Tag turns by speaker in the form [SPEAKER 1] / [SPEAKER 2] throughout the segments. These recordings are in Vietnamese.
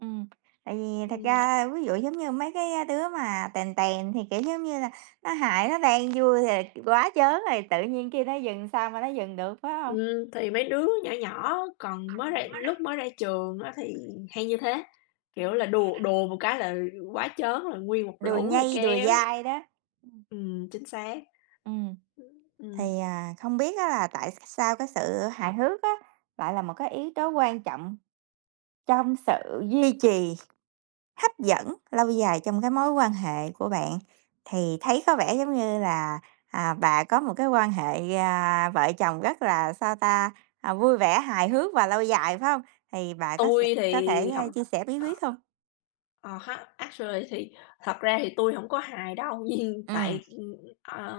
[SPEAKER 1] Ừm, tại vì thật
[SPEAKER 2] Ừm.
[SPEAKER 1] ra ví dụ giống như mấy cái đứa mà tèn tèn thì, kiểu, giống như là, nó hài, nó đang vui thì quá trớn rồi, tự nhiên kêu nó dừng sao mà nó dừng được, phải hông?
[SPEAKER 2] Ừm, thì mấy đứa nhỏ nhỏ còn mới
[SPEAKER 1] Ừm.
[SPEAKER 2] ra lúc mới ra trường á thì hay như thế, kiểu là,
[SPEAKER 1] Ừm
[SPEAKER 2] đùa đùa một cái là quá trớn là nguyên một
[SPEAKER 1] Đùa
[SPEAKER 2] lũ là
[SPEAKER 1] nhây, đùa
[SPEAKER 2] kéo
[SPEAKER 1] dai đó. Ừm.
[SPEAKER 2] ừm, chính xác.
[SPEAKER 1] Ừm.
[SPEAKER 2] Ưm, ừm.
[SPEAKER 1] Thì, à, không biết á là tại sao cái sự hài hước á lại là một cái yếu tố quan trọng trong sự duy trì hấp dẫn lâu dài trong cái mối quan hệ của bạn thì thấy có vẻ giống như là, à, bà có một cái quan hệ, à, vợ chồng rất là, sao ta, à, vui vẻ, hài hước và lâu dài, phải hông? Thì bà có sẽ
[SPEAKER 2] Tui
[SPEAKER 1] có
[SPEAKER 2] thì học
[SPEAKER 1] thể chia sẻ bí quyết
[SPEAKER 2] ờ.
[SPEAKER 1] không?
[SPEAKER 2] Ờ ha, actually thì thật ra thì tui hổng có hài đâu, nhưng
[SPEAKER 1] Ừm.
[SPEAKER 2] tại, ờ,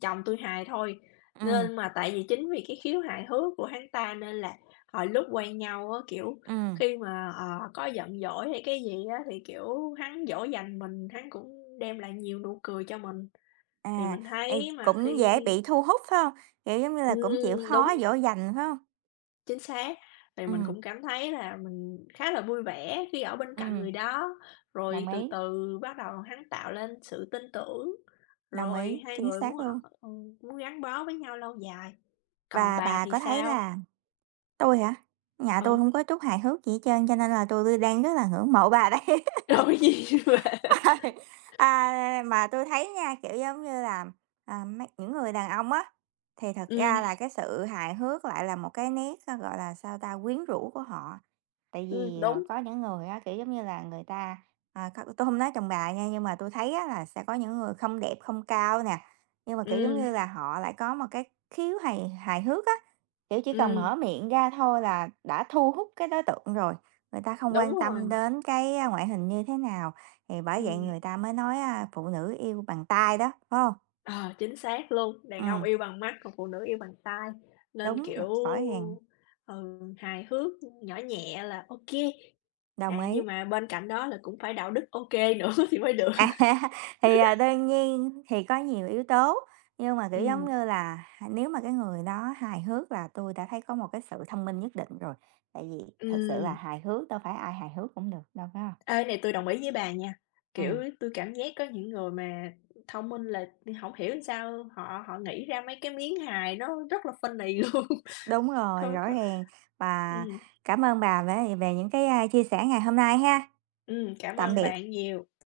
[SPEAKER 2] chồng tui hài thôi,
[SPEAKER 1] Ừm.
[SPEAKER 2] nên mà tại vì chính vì cái khiếu hài hước của hắn ta nên là hồi lúc quen nhau á, kiểu,
[SPEAKER 1] Ừm.
[SPEAKER 2] khi mà, ờ, có giận dỗi hay cái gì á thì, kiểu, hắn dỗ dành mình, hắn cũng đem lại nhiều nụ cười cho mình, thì
[SPEAKER 1] À,
[SPEAKER 2] mình
[SPEAKER 1] ê,
[SPEAKER 2] thấy mà
[SPEAKER 1] cũng
[SPEAKER 2] khi
[SPEAKER 1] dễ bị thu hút, phải hông? Kiểu, giống như là, cũng chịu
[SPEAKER 2] Ừm,
[SPEAKER 1] khó
[SPEAKER 2] đúng.
[SPEAKER 1] dỗ dành, phải hông?
[SPEAKER 2] Chính xác, thì mình
[SPEAKER 1] Ừm.
[SPEAKER 2] cũng cảm thấy là mình khá là vui vẻ khi ở bên cạnh
[SPEAKER 1] Ừm.
[SPEAKER 2] người đó, rồi
[SPEAKER 1] Đồng
[SPEAKER 2] từ
[SPEAKER 1] ý.
[SPEAKER 2] từ bắt đầu hắn tạo lên sự tin tưởng,
[SPEAKER 1] Đồng ý,
[SPEAKER 2] rồi hai
[SPEAKER 1] chính
[SPEAKER 2] người
[SPEAKER 1] xác
[SPEAKER 2] muốn, ờ,
[SPEAKER 1] luôn.
[SPEAKER 2] muốn gắn bó với nhau lâu dài, còn
[SPEAKER 1] Và
[SPEAKER 2] bà
[SPEAKER 1] bà
[SPEAKER 2] thì
[SPEAKER 1] có thấy
[SPEAKER 2] sao?
[SPEAKER 1] là tôi hả? Nhà tôi
[SPEAKER 2] Ừ.
[SPEAKER 1] hông có chút hài hước gì hết trơn, cho nên là tôi đang rất là ngưỡng mộ bà đây.
[SPEAKER 2] [unintelligible]
[SPEAKER 1] À, mà tui thấy nha, kiểu, giống như là, à, mây những người đàn ông á, thì thật ra
[SPEAKER 2] Ừm.
[SPEAKER 1] là cái sự hài hước lại là một cái nét, gọi là, sao ta, quyến rũ của họ. Tại
[SPEAKER 2] Ừm,
[SPEAKER 1] vì, ờ,
[SPEAKER 2] đúng.
[SPEAKER 1] có những người á, kiểu, giống như là, người ta à, kh tôi không nói chồng bà nha, nhưng mà tui thấy á là sẽ có những người không đẹp, không cao nè, nhưng mà, kiểu, giống
[SPEAKER 2] Ừm.
[SPEAKER 1] như là họ lại có một cái khiếu hài hài hước á, kiểu, chỉ cần
[SPEAKER 2] Ừm.
[SPEAKER 1] mở miệng ra thôi là đã thu hút cái đối tượng rồi, người ta không
[SPEAKER 2] Đúng
[SPEAKER 1] quan tâm
[SPEAKER 2] rồi.
[SPEAKER 1] đến cái ngoại hình như thế nào, thì bởi vậy
[SPEAKER 2] Ừm.
[SPEAKER 1] người ta mới nói, à, phụ nữ yêu bằng tai đó, phải hông?
[SPEAKER 2] Ờ, chính xác luôn, đàn ông
[SPEAKER 1] Ừm.
[SPEAKER 2] yêu bằng mắt, còn phụ nữ yêu bằng tai, nên,
[SPEAKER 1] Đúng rồi,
[SPEAKER 2] kiểu,
[SPEAKER 1] rõ ràng!
[SPEAKER 2] ừ, hài hước, nhỏ nhẹ là ô kê,
[SPEAKER 1] Đồng
[SPEAKER 2] à,
[SPEAKER 1] ý.
[SPEAKER 2] nhưng mà bên cạnh đó là cũng phải đạo đức ô kê nữa thì mới được.
[SPEAKER 1] À, thì, à, đương nhiên thì có nhiều yếu tố, nhưng mà, kiểu, giống
[SPEAKER 2] Ừm.
[SPEAKER 1] như là, hà nếu mà cái người đó hài hước là tôi đã thấy có một cái sự thông minh nhất định rồi, tại vì thực sự là
[SPEAKER 2] Ừm.
[SPEAKER 1] hài hước đâu phải ai hài hước cũng được đâu, phải hông?
[SPEAKER 2] Ê, này tui đồng ý với bà nha, kiểu,
[SPEAKER 1] Ừm.
[SPEAKER 2] tui cảm giác á, những người mà thông minh là hổng hiểu sao họ họ nghĩ ra mấy cái miếng hài nó rất là funny luôn.
[SPEAKER 1] Đúng rồi,
[SPEAKER 2] Có,
[SPEAKER 1] rõ
[SPEAKER 2] có
[SPEAKER 1] ràng và
[SPEAKER 2] Ừm.
[SPEAKER 1] cảm ơn bà về về những cái, à, chia sẻ ngày hôm nay ha,
[SPEAKER 2] Ừm, cảm
[SPEAKER 1] tạm
[SPEAKER 2] ơn bà
[SPEAKER 1] biệt.
[SPEAKER 2] nhiều.